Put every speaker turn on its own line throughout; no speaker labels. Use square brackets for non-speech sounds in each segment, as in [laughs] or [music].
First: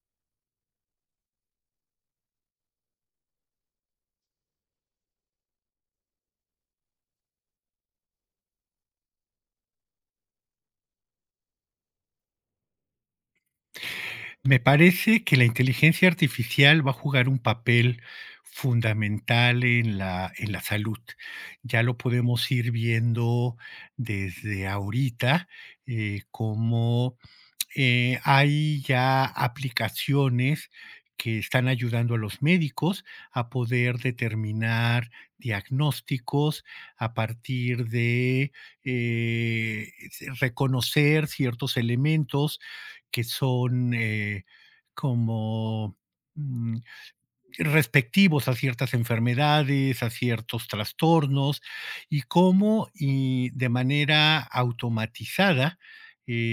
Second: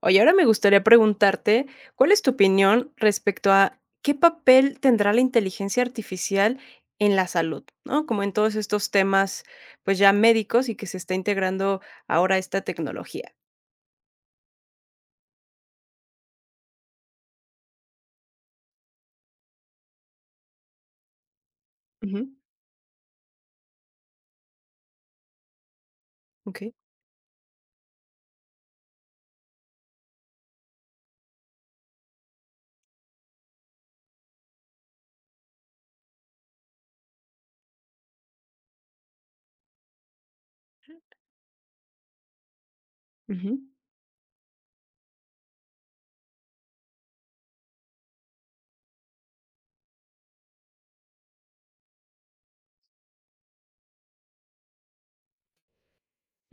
Oye, ahora me gustaría preguntarte, ¿cuál es tu opinión respecto a qué papel tendrá la inteligencia artificial en la salud?, ¿no? Como en todos estos temas, pues ya médicos y que se está integrando ahora esta tecnología.
Me parece que la inteligencia artificial va a jugar un papel fundamental en la salud. Ya lo
Ujú,
podemos ir viendo desde ahorita,
okey,
cómo hay ya aplicaciones que están ayudando a los médicos a poder determinar diagnósticos a partir de eh, reconocer ciertos elementos que
ujú,
son como mm, respectivos a ciertas enfermedades, a ciertos trastornos, y cómo y de manera automatizada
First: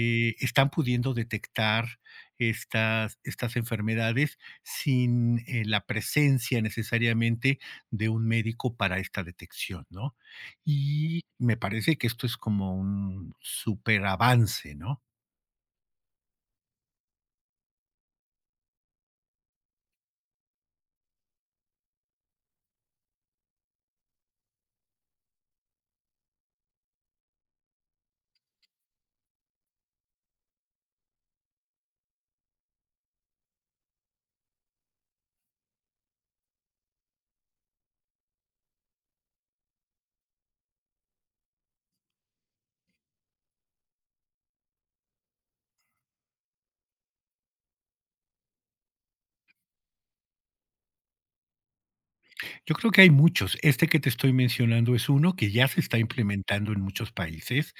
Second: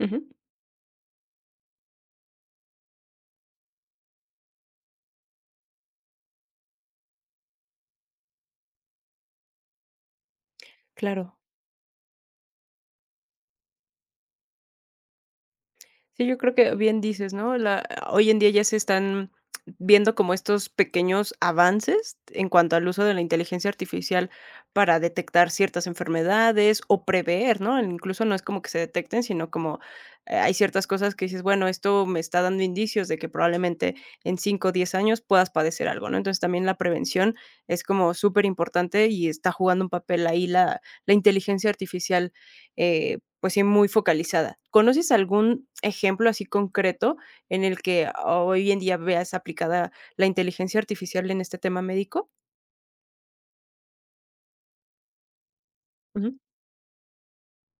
ujú,
están pudiendo detectar estas enfermedades sin la presencia necesariamente de un médico para esta detección, ¿no? Y
claro.
me parece que esto es como un super avance, ¿no?
Sí, yo creo que bien dices, ¿no? La Hoy en día ya se están viendo como estos pequeños avances en cuanto al uso de la inteligencia artificial para detectar ciertas enfermedades o prever, ¿no? Incluso no es como que se detecten, sino como, hay ciertas cosas que dices, bueno, esto me está dando indicios de que probablemente en 5 o 10 años puedas padecer algo, ¿no? Entonces, también la prevención es como súper importante y está jugando un papel ahí la inteligencia artificial, eh, pues sí, muy focalizada. ¿Conoces algún ejemplo así concreto en el que hoy en día veas aplicada la inteligencia artificial en este tema médico?
Yo creo que hay muchos. Este que te estoy mencionando es uno que ya se está
Ujú.
implementando en muchos países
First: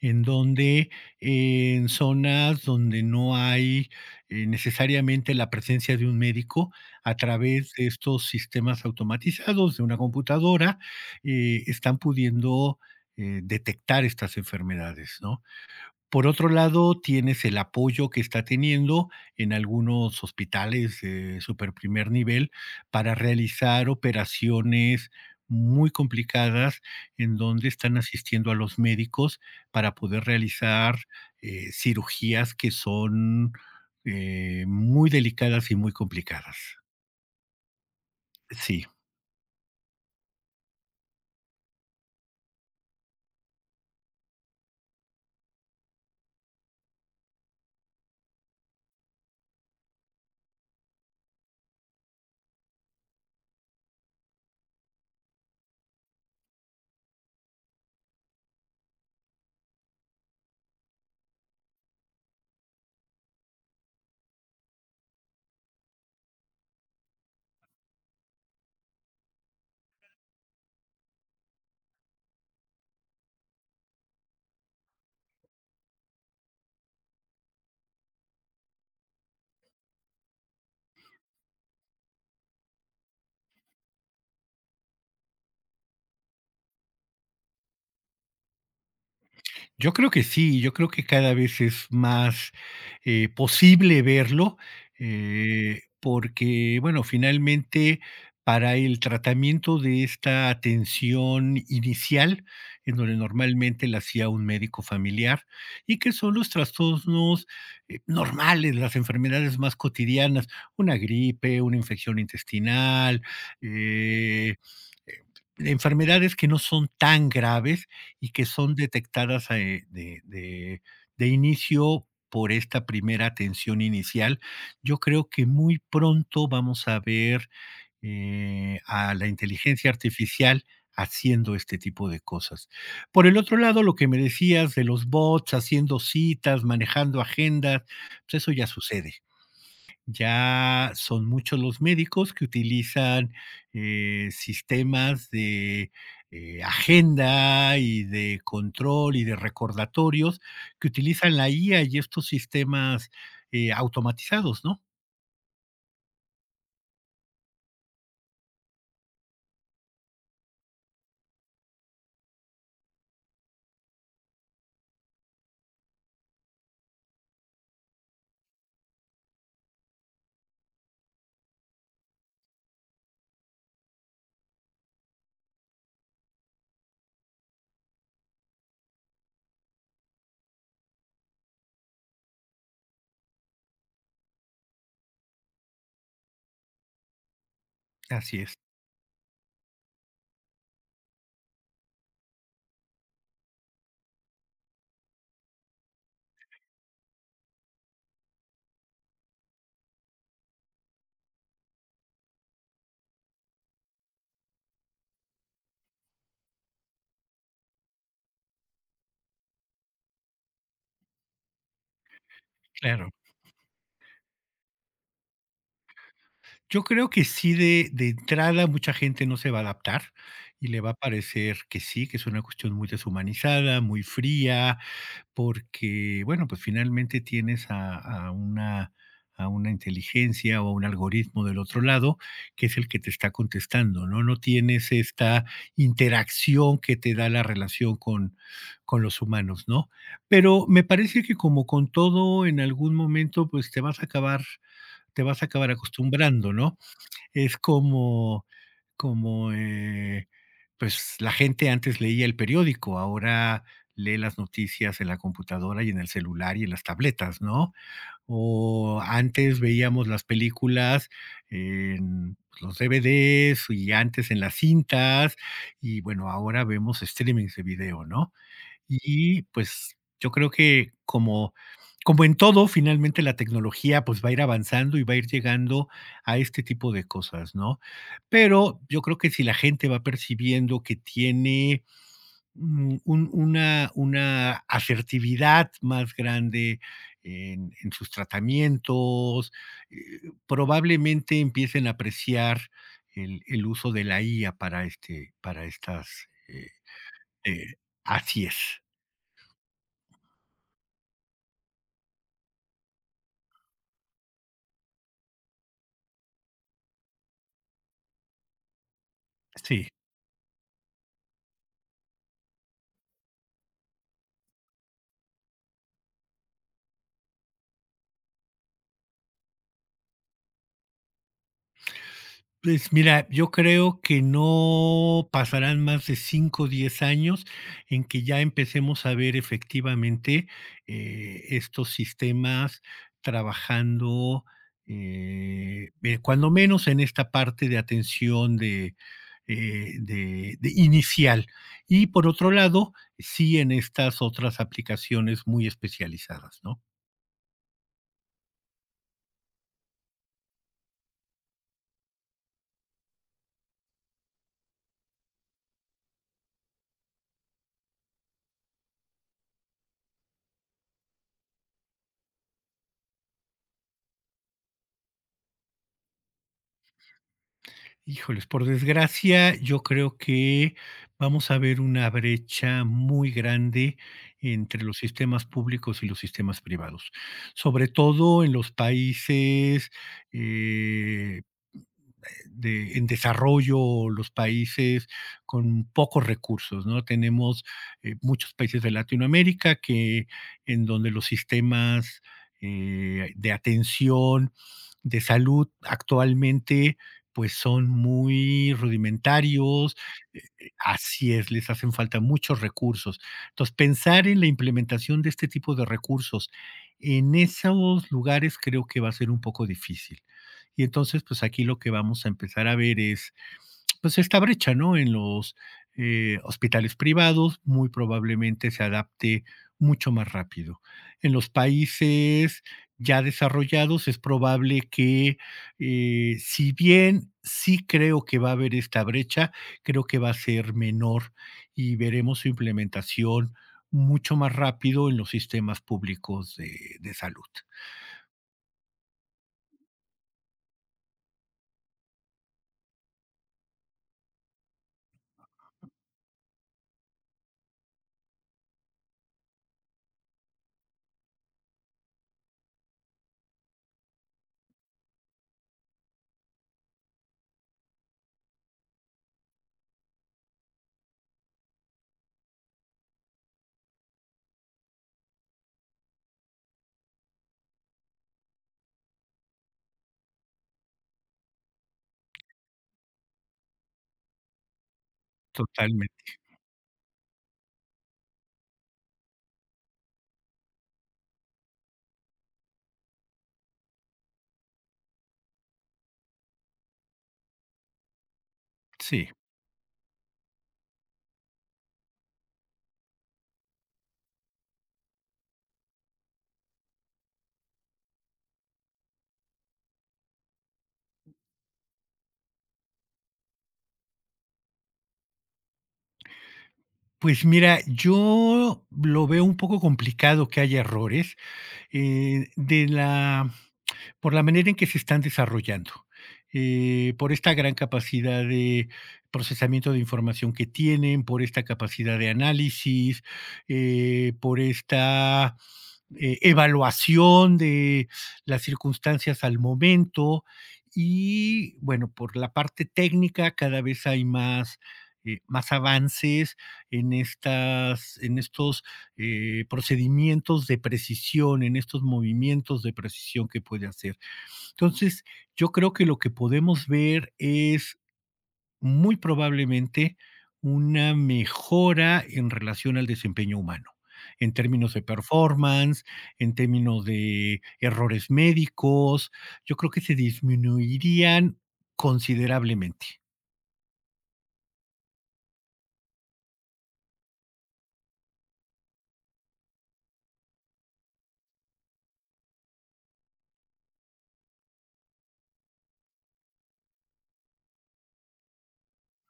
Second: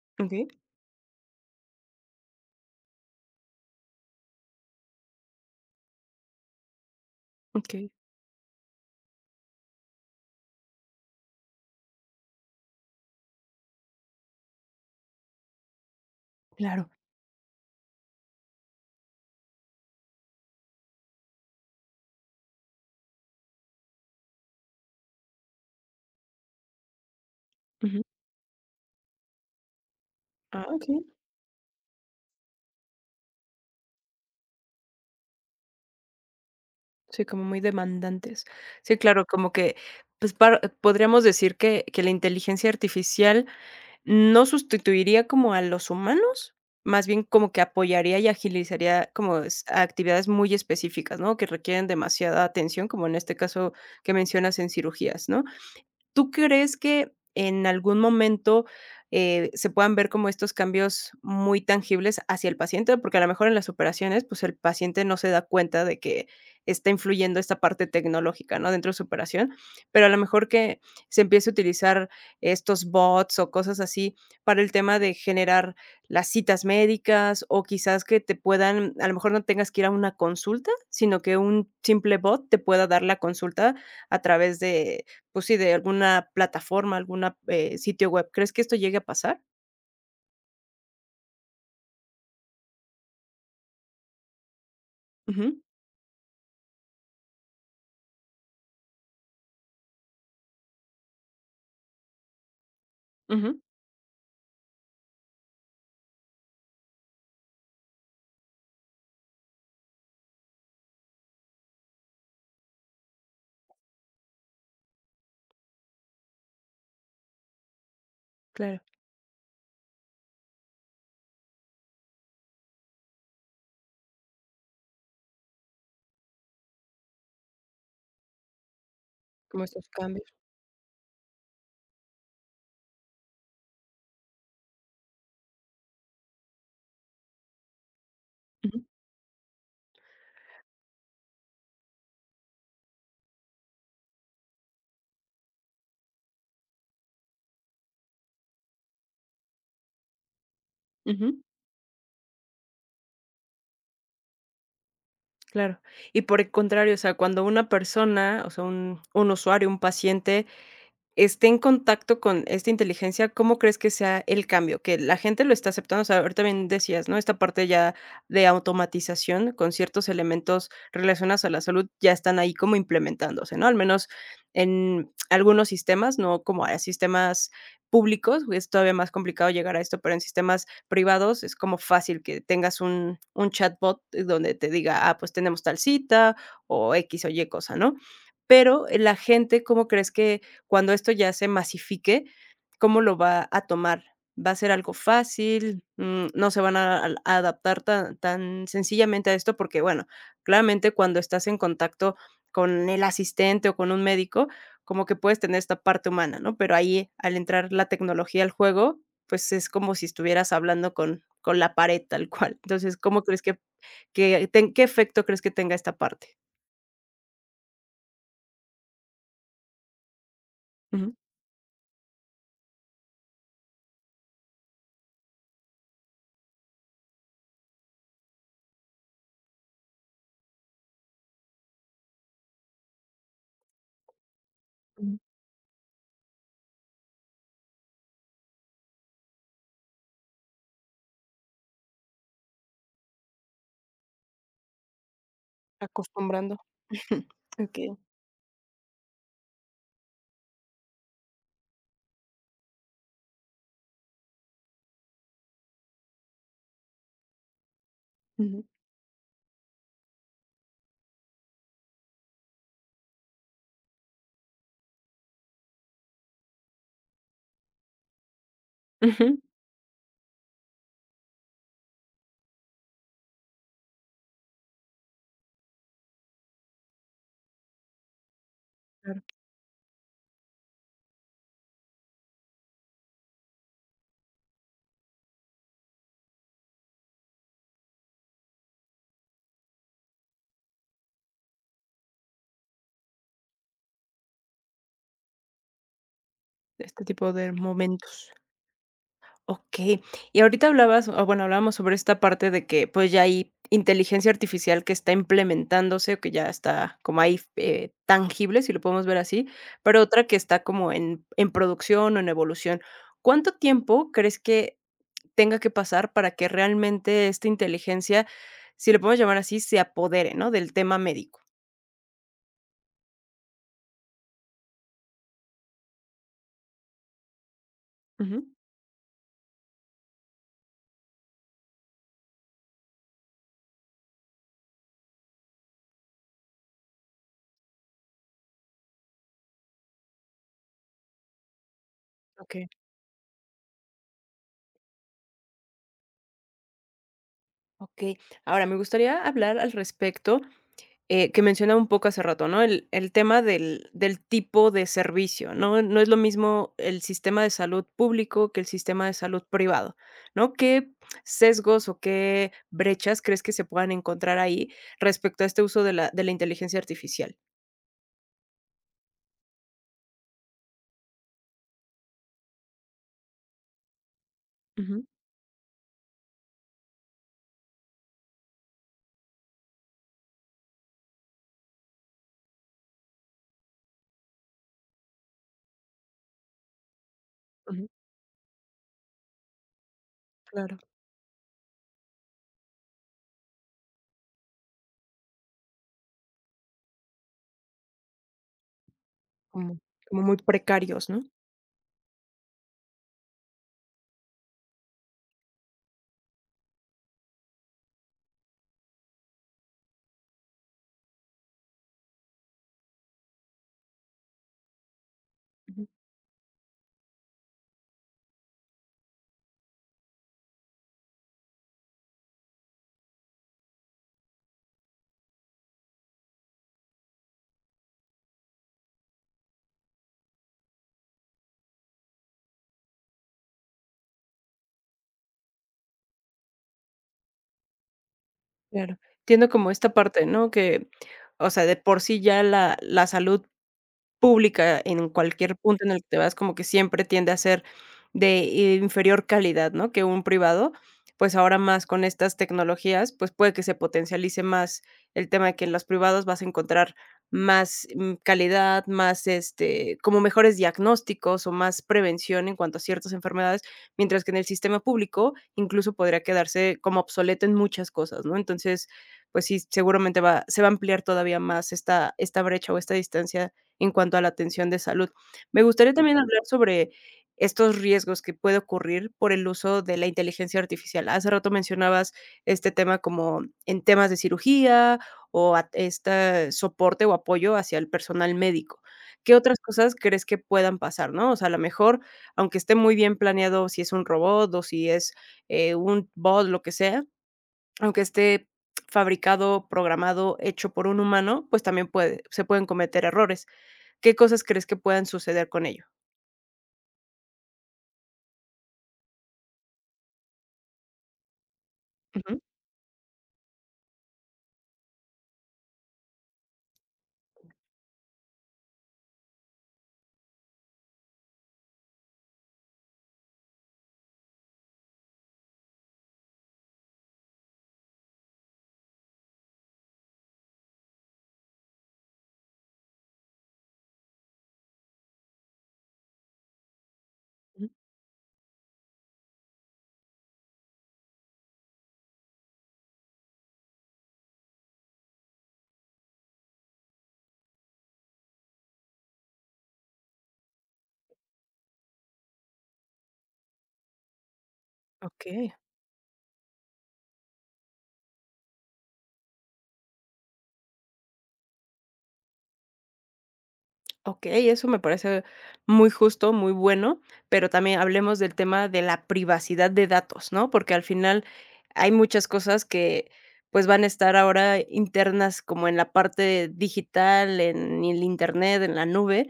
en
Okey,
donde en zonas donde no hay necesariamente la presencia de un médico a través de
okey,
estos sistemas automatizados de una computadora están pudiendo detectar estas enfermedades, ¿no? Por otro
claro.
lado, tienes el apoyo que está teniendo en algunos hospitales de súper primer nivel para realizar operaciones muy complicadas en donde están
Ujú.
asistiendo a los médicos para poder
Ah,
realizar,
okey.
cirugías que son, muy delicadas y muy complicadas.
Sí, como muy demandantes.
Sí.
Sí, claro, como que, pues, par podríamos decir que la inteligencia artificial no sustituiría como a los humanos, más bien como que apoyaría y agilizaría como es a actividades muy específicas, ¿no? Que requieren demasiada atención, como en este caso que mencionas en cirugías, ¿no? ¿Tú crees que en algún momento, se puedan ver como estos cambios muy tangibles hacia el paciente? Porque a lo mejor en las operaciones, pues, el paciente no se da cuenta de que está influyendo esta parte tecnológica, ¿no?, dentro de su operación, pero a lo mejor que se empiece a utilizar estos bots o cosas así para el tema de generar las citas médicas o quizás que te puedan a lo mejor no tengas que ir a una consulta, sino que un simple bot te pueda dar la consulta a través de pues sí, de alguna plataforma, alguna, sitio web. ¿Crees que esto llegue a pasar?
Yo creo que sí, yo creo que cada vez es más, posible verlo,
Ujú,
porque, bueno, finalmente, para el tratamiento de esta atención inicial, en donde
ujú,
normalmente la hacía un médico familiar, y que son los trastornos, normales, las enfermedades más cotidianas, una gripe, una infección intestinal, eh, eh, enfermedades que no son tan graves, y que son
claro.
detectadas, de inicio por esta primera atención inicial. Yo creo que muy pronto vamos a ver, a la
Como estos
inteligencia
cambios.
artificial haciendo este tipo de cosas. Por el otro lado, lo que me decías de los bots haciendo citas, manejando agendas, pues eso ya
Ujú,
sucede. Ya son muchos los médicos que utilizan, sistemas de, agenda y de control y de recordatorios que utilizan
ujú,
la IA y estos sistemas, automatizados, ¿no?
claro. Y por el contrario, o sea, cuando una persona, o sea, un usuario, un paciente esté en contacto con esta inteligencia, ¿cómo crees que sea el cambio? Que la gente lo está aceptando, o sea, ahorita bien decías, ¿no? Esta parte ya de automatización con ciertos elementos relacionados a la salud ya están ahí como implementándose, ¿no? Al menos en algunos sistemas, no como a sistemas públicos, es todavía más complicado llegar a esto, pero en sistemas privados es como fácil que tengas un, chatbot donde te diga, ah, pues tenemos tal cita o X o Y cosa, ¿no?
Así es,
Pero la gente, ¿cómo crees que cuando esto ya se masifique, ¿cómo lo va a tomar? ¿Va a ser algo fácil? No se van a al a adaptar tan tan sencillamente a esto, porque, bueno, claramente cuando estás en contacto con el asistente o con un médico, como que puedes tener esta parte humana, ¿no? Pero ahí, al entrar la tecnología al juego, pues, es como si estuvieras hablando con la pared tal cual. Entonces,
claro.
¿cómo crees que ten ¿qué efecto crees que tenga esta parte?
Yo creo que sí, de entrada mucha gente no se va a adaptar y le va a
Ujú.
parecer que sí, que es una cuestión muy deshumanizada, muy fría, porque, bueno, pues finalmente tienes a una inteligencia o a un algoritmo del otro lado que es el que te está contestando, ¿no? No tienes
Mm,
esta interacción que te da la relación con los humanos, ¿no? Pero me parece que como con todo, en algún momento, te vas a acabar acostumbrando,
Acostumbrando.
¿no?
[laughs]
Es
Ujú.
como, pues, la gente antes leía el periódico, ahora lee las noticias en la computadora y en el celular y en las tabletas, ¿no?
Ujú.
O antes veíamos las películas en los DVDs y antes en las cintas y, bueno, ahora vemos streamings de video, ¿no?
Ujú.
Y, pues, yo creo que como en todo, finalmente la tecnología, pues, va a ir avanzando y va a ir llegando a este tipo de cosas, ¿no? Pero yo creo que si la gente va percibiendo que tiene, un una asertividad más grande en sus tratamientos, probablemente empiecen a apreciar el uso de la IA para estas,
Este tipo de
eh
momentos.
así es.
Okey. Y ahorita hablabas, o bueno, hablábamos sobre esta parte de que, pues, ya hay inteligencia artificial que está implementándose, o que ya está como ahí, tangible, si lo podemos ver así,
Sí.
pero otra que está como en producción o en evolución. ¿Cuánto tiempo crees que tenga que pasar para que realmente esta inteligencia, si lo podemos llamar así, se apodere, no?, del tema médico.
Pues mira, yo creo que no pasarán más de 5, o 10 años en que ya
Ujú.
empecemos a ver efectivamente, estos sistemas trabajando, cuando menos en esta parte de atención de, de inicial. Y por otro
Okey.
lado, sí en estas otras aplicaciones muy especializadas, ¿no?
Okey. Ahora, me gustaría hablar al respecto que mencionaba un poco hace rato, ¿no? El tema del tipo de servicio, ¿no? No es lo mismo el sistema de salud público que el sistema de salud privado, ¿no? ¿Qué sesgos o qué brechas crees que se puedan encontrar ahí respecto a este uso de la inteligencia artificial?
Híjoles, por desgracia, yo creo que vamos a ver una brecha muy grande entre los
Ujú,
sistemas públicos y los sistemas privados, sobre todo en los países eh, de, en desarrollo, o los países con pocos recursos, ¿no? Tenemos
Ujú,
muchos países de Latinoamérica que
Claro,
en donde los sistemas de atención de salud actualmente pues son muy
Como,
rudimentarios,
como muy precarios, ¿no?
así es, les hacen falta muchos recursos. Entonces, pensar en la implementación de este tipo de recursos en esos lugares creo que va a ser un poco difícil. Y entonces, pues aquí lo que vamos a empezar a ver es pues esta brecha, ¿no? En los
Ujú,
hospitales privados muy probablemente se adapte mucho más rápido. En los países ya desarrollados es probable que, si bien sí creo que va a haber esta brecha, creo que va a ser menor y veremos su implementación mucho más rápido en los sistemas públicos de salud.
claro. Entiendo como esta parte, ¿no? Que, o sea, de por sí ya la salud pública en cualquier punto en el que te vas, como que siempre tiende a ser de inferior calidad, ¿no? Que un privado, pues ahora más con estas tecnologías, pues puede que se potencialice más el tema de que en los privados vas a encontrar más, mm, calidad, más, este, como mejores diagnósticos o más prevención en cuanto a ciertas enfermedades, mientras que en el sistema público incluso podría quedarse como obsoleto en muchas cosas, ¿no? Entonces, pues sí, seguramente va se va a ampliar todavía más esta brecha o esta distancia en cuanto a la atención de salud. Me gustaría también
Totalmente,
hablar sobre estos riesgos que puede ocurrir por el uso de la inteligencia artificial. Hace rato mencionabas este tema como en temas de cirugía o este soporte o apoyo hacia el personal médico.
sí.
¿Qué otras cosas crees que puedan pasar, no? O sea, a lo mejor, aunque esté muy bien planeado si es un robot o si es un bot, lo que sea, aunque esté fabricado, programado, hecho por un humano, pues también puede, se pueden cometer errores. ¿Qué cosas crees que puedan suceder con ello?
Pues mira, yo lo veo un poco complicado que haya errores,
Ujú,
de la por la manera en que se están desarrollando, por esta gran capacidad de procesamiento de información que tienen, por esta capacidad de análisis, por esta, evaluación de las circunstancias al momento y, bueno, por la parte técnica cada vez hay más, más avances en
ujú.
estas en estos procedimientos de precisión, en estos movimientos de precisión que puede hacer. Entonces, yo creo que lo que podemos ver es muy probablemente una mejora en relación al desempeño humano, en términos de
Okey.
performance, en términos de errores médicos. Yo creo que se disminuirían considerablemente.
Okey, eso me parece muy justo, muy bueno, pero también hablemos del tema de la privacidad de datos, ¿no? Porque al final hay muchas cosas que, pues, van a estar ahora internas como en la parte digital, en el Internet, en la nube,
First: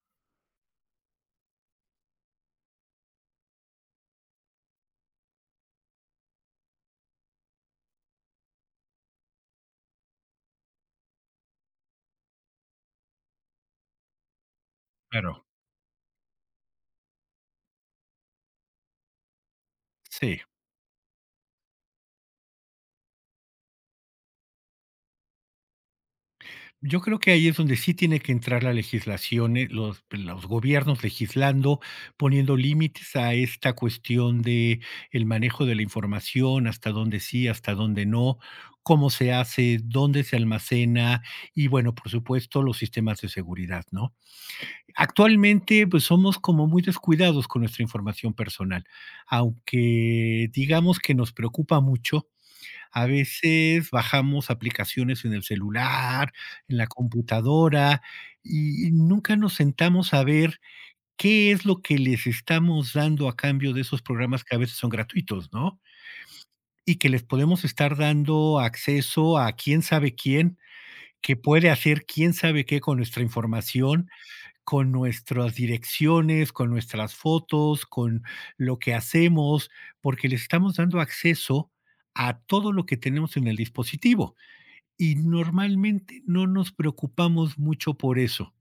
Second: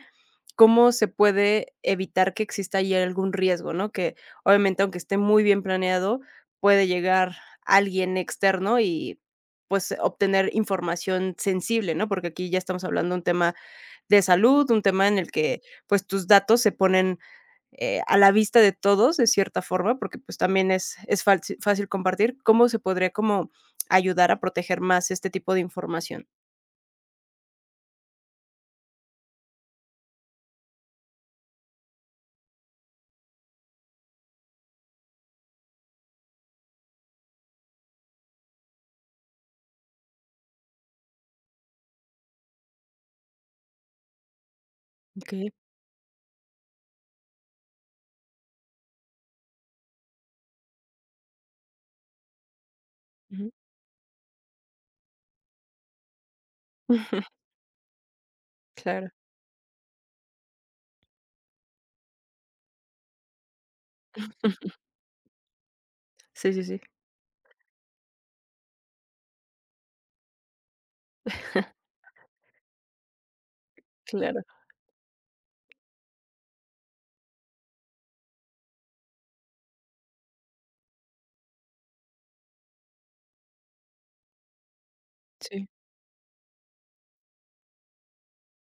cómo se puede evitar que exista ahí algún riesgo, ¿no? Que obviamente, aunque esté muy bien planeado, puede llegar alguien externo y, pues, obtener información sensible, ¿no? Porque aquí ya estamos hablando de un tema de salud, un tema en el
Claro.
que, pues, tus datos se ponen, a la vista de todos de cierta forma, porque, pues,
Sí.
también es falsi fácil compartir. ¿Cómo se podría como ayudar a proteger más este tipo de información?
Yo creo que ahí es donde sí tiene que entrar la legislación, los, pues, los gobiernos legislando, poniendo límites a esta cuestión de el manejo de la información, hasta dónde sí, hasta dónde no, cómo se hace, dónde se almacena y bueno, por supuesto, los sistemas de seguridad, ¿no?
Okey,
Actualmente, pues somos como muy descuidados con nuestra información personal, aunque digamos que nos preocupa mucho, a
ujú.
veces bajamos aplicaciones en el celular, en la
[laughs]
computadora, y
Claro.
nunca nos sentamos a ver qué es lo que les estamos dando a cambio de esos programas que a veces son gratuitos, ¿no?
Sí, sí, sí.
Y que les podemos estar dando acceso a quién sabe quién, que puede hacer quién sabe qué con nuestra información,
Claro,
con nuestras direcciones, con nuestras fotos, con lo que hacemos, porque les estamos dando acceso a todo lo que tenemos en el dispositivo y
sí.
normalmente no nos preocupamos mucho por eso.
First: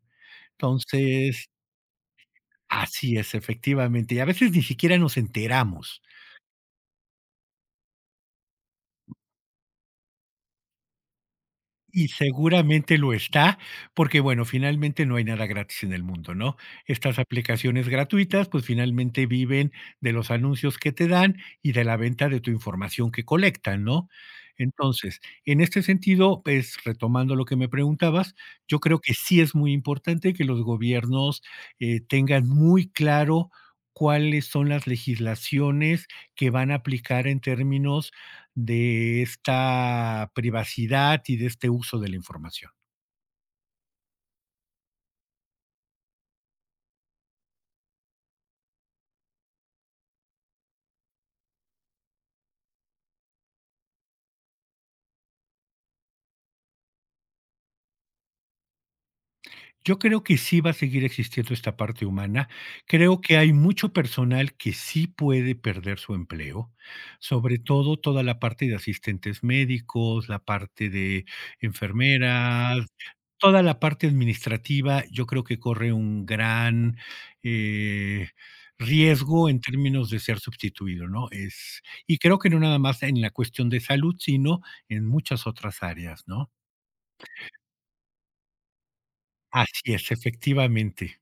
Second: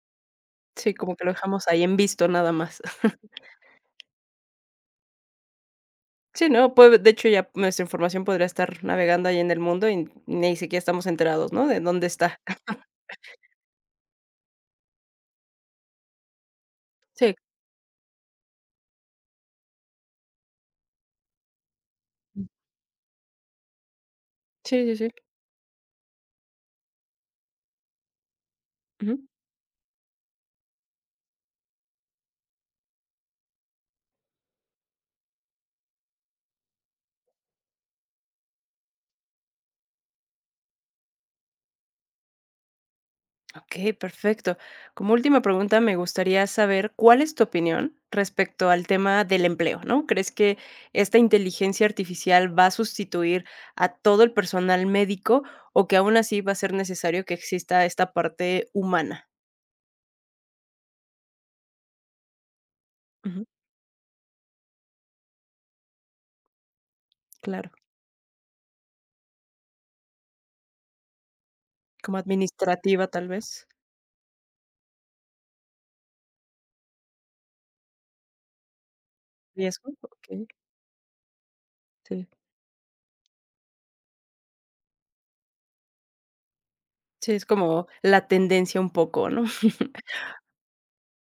Sí, como que lo
Entonces,
dejamos ahí en visto nada más.
así es,
[laughs]
efectivamente, y a veces ni siquiera nos enteramos.
Sí, no, puede de hecho, ya nuestra información podría estar navegando ahí en el mundo y ni siquiera estamos enterados, ¿no?, de dónde
Y
está.
seguramente lo está, porque bueno, finalmente no hay nada gratis en el mundo, ¿no? Estas
Sí,
aplicaciones gratuitas, pues finalmente viven de los anuncios que te dan y de la venta de tu información que colectan, ¿no?
sí, sí,
Entonces,
sí.
en este sentido, pues retomando lo que me preguntabas, yo creo que
Ujú.
sí es muy importante que los gobiernos tengan muy claro cuáles son las legislaciones que van a aplicar en términos de esta privacidad y de este uso de la información.
Okey, perfecto. Como última pregunta, me gustaría saber, ¿cuál es tu opinión respecto al tema del empleo?, ¿no? ¿Crees que esta inteligencia artificial va a sustituir a todo el personal médico, o que aún así va a ser necesario que exista esta parte humana?
Yo creo que sí va a seguir existiendo esta parte humana. Creo que
Ujú,
hay mucho personal que sí puede perder su empleo, sobre
claro,
todo toda la parte de asistentes médicos, la parte de
como
enfermeras,
administrativa, tal
toda
vez.
la parte administrativa, yo creo que corre un gran eh, riesgo en
Riesgo,
términos de ser
okey,
sustituido, ¿no? Es, y
sí.
creo que no nada más en la cuestión de salud, sino en muchas otras áreas, ¿no?
Sí, es como la tendencia un poco, ¿no?
Así
[laughs]
es, efectivamente.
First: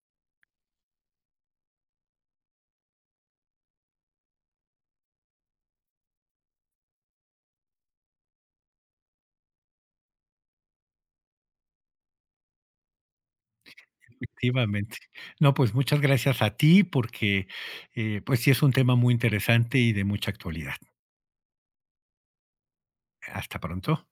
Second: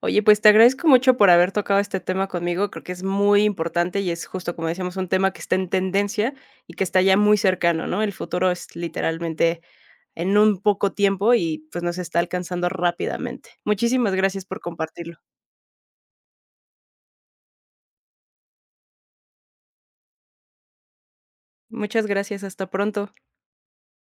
Oye, pues, te agradezco mucho por haber tocado este tema conmigo, creo que es muy importante y es justo, como decíamos, un tema que está en tendencia y que está ya muy cercano, ¿no? El futuro es literalmente en un poco tiempo y, pues, nos está alcanzando rápidamente. Muchísimas gracias por
Efectivamente.
compartirlo.
No, pues muchas gracias a ti porque, pues sí es un tema muy interesante y de mucha actualidad.
Muchas gracias, hasta pronto.
Hasta pronto.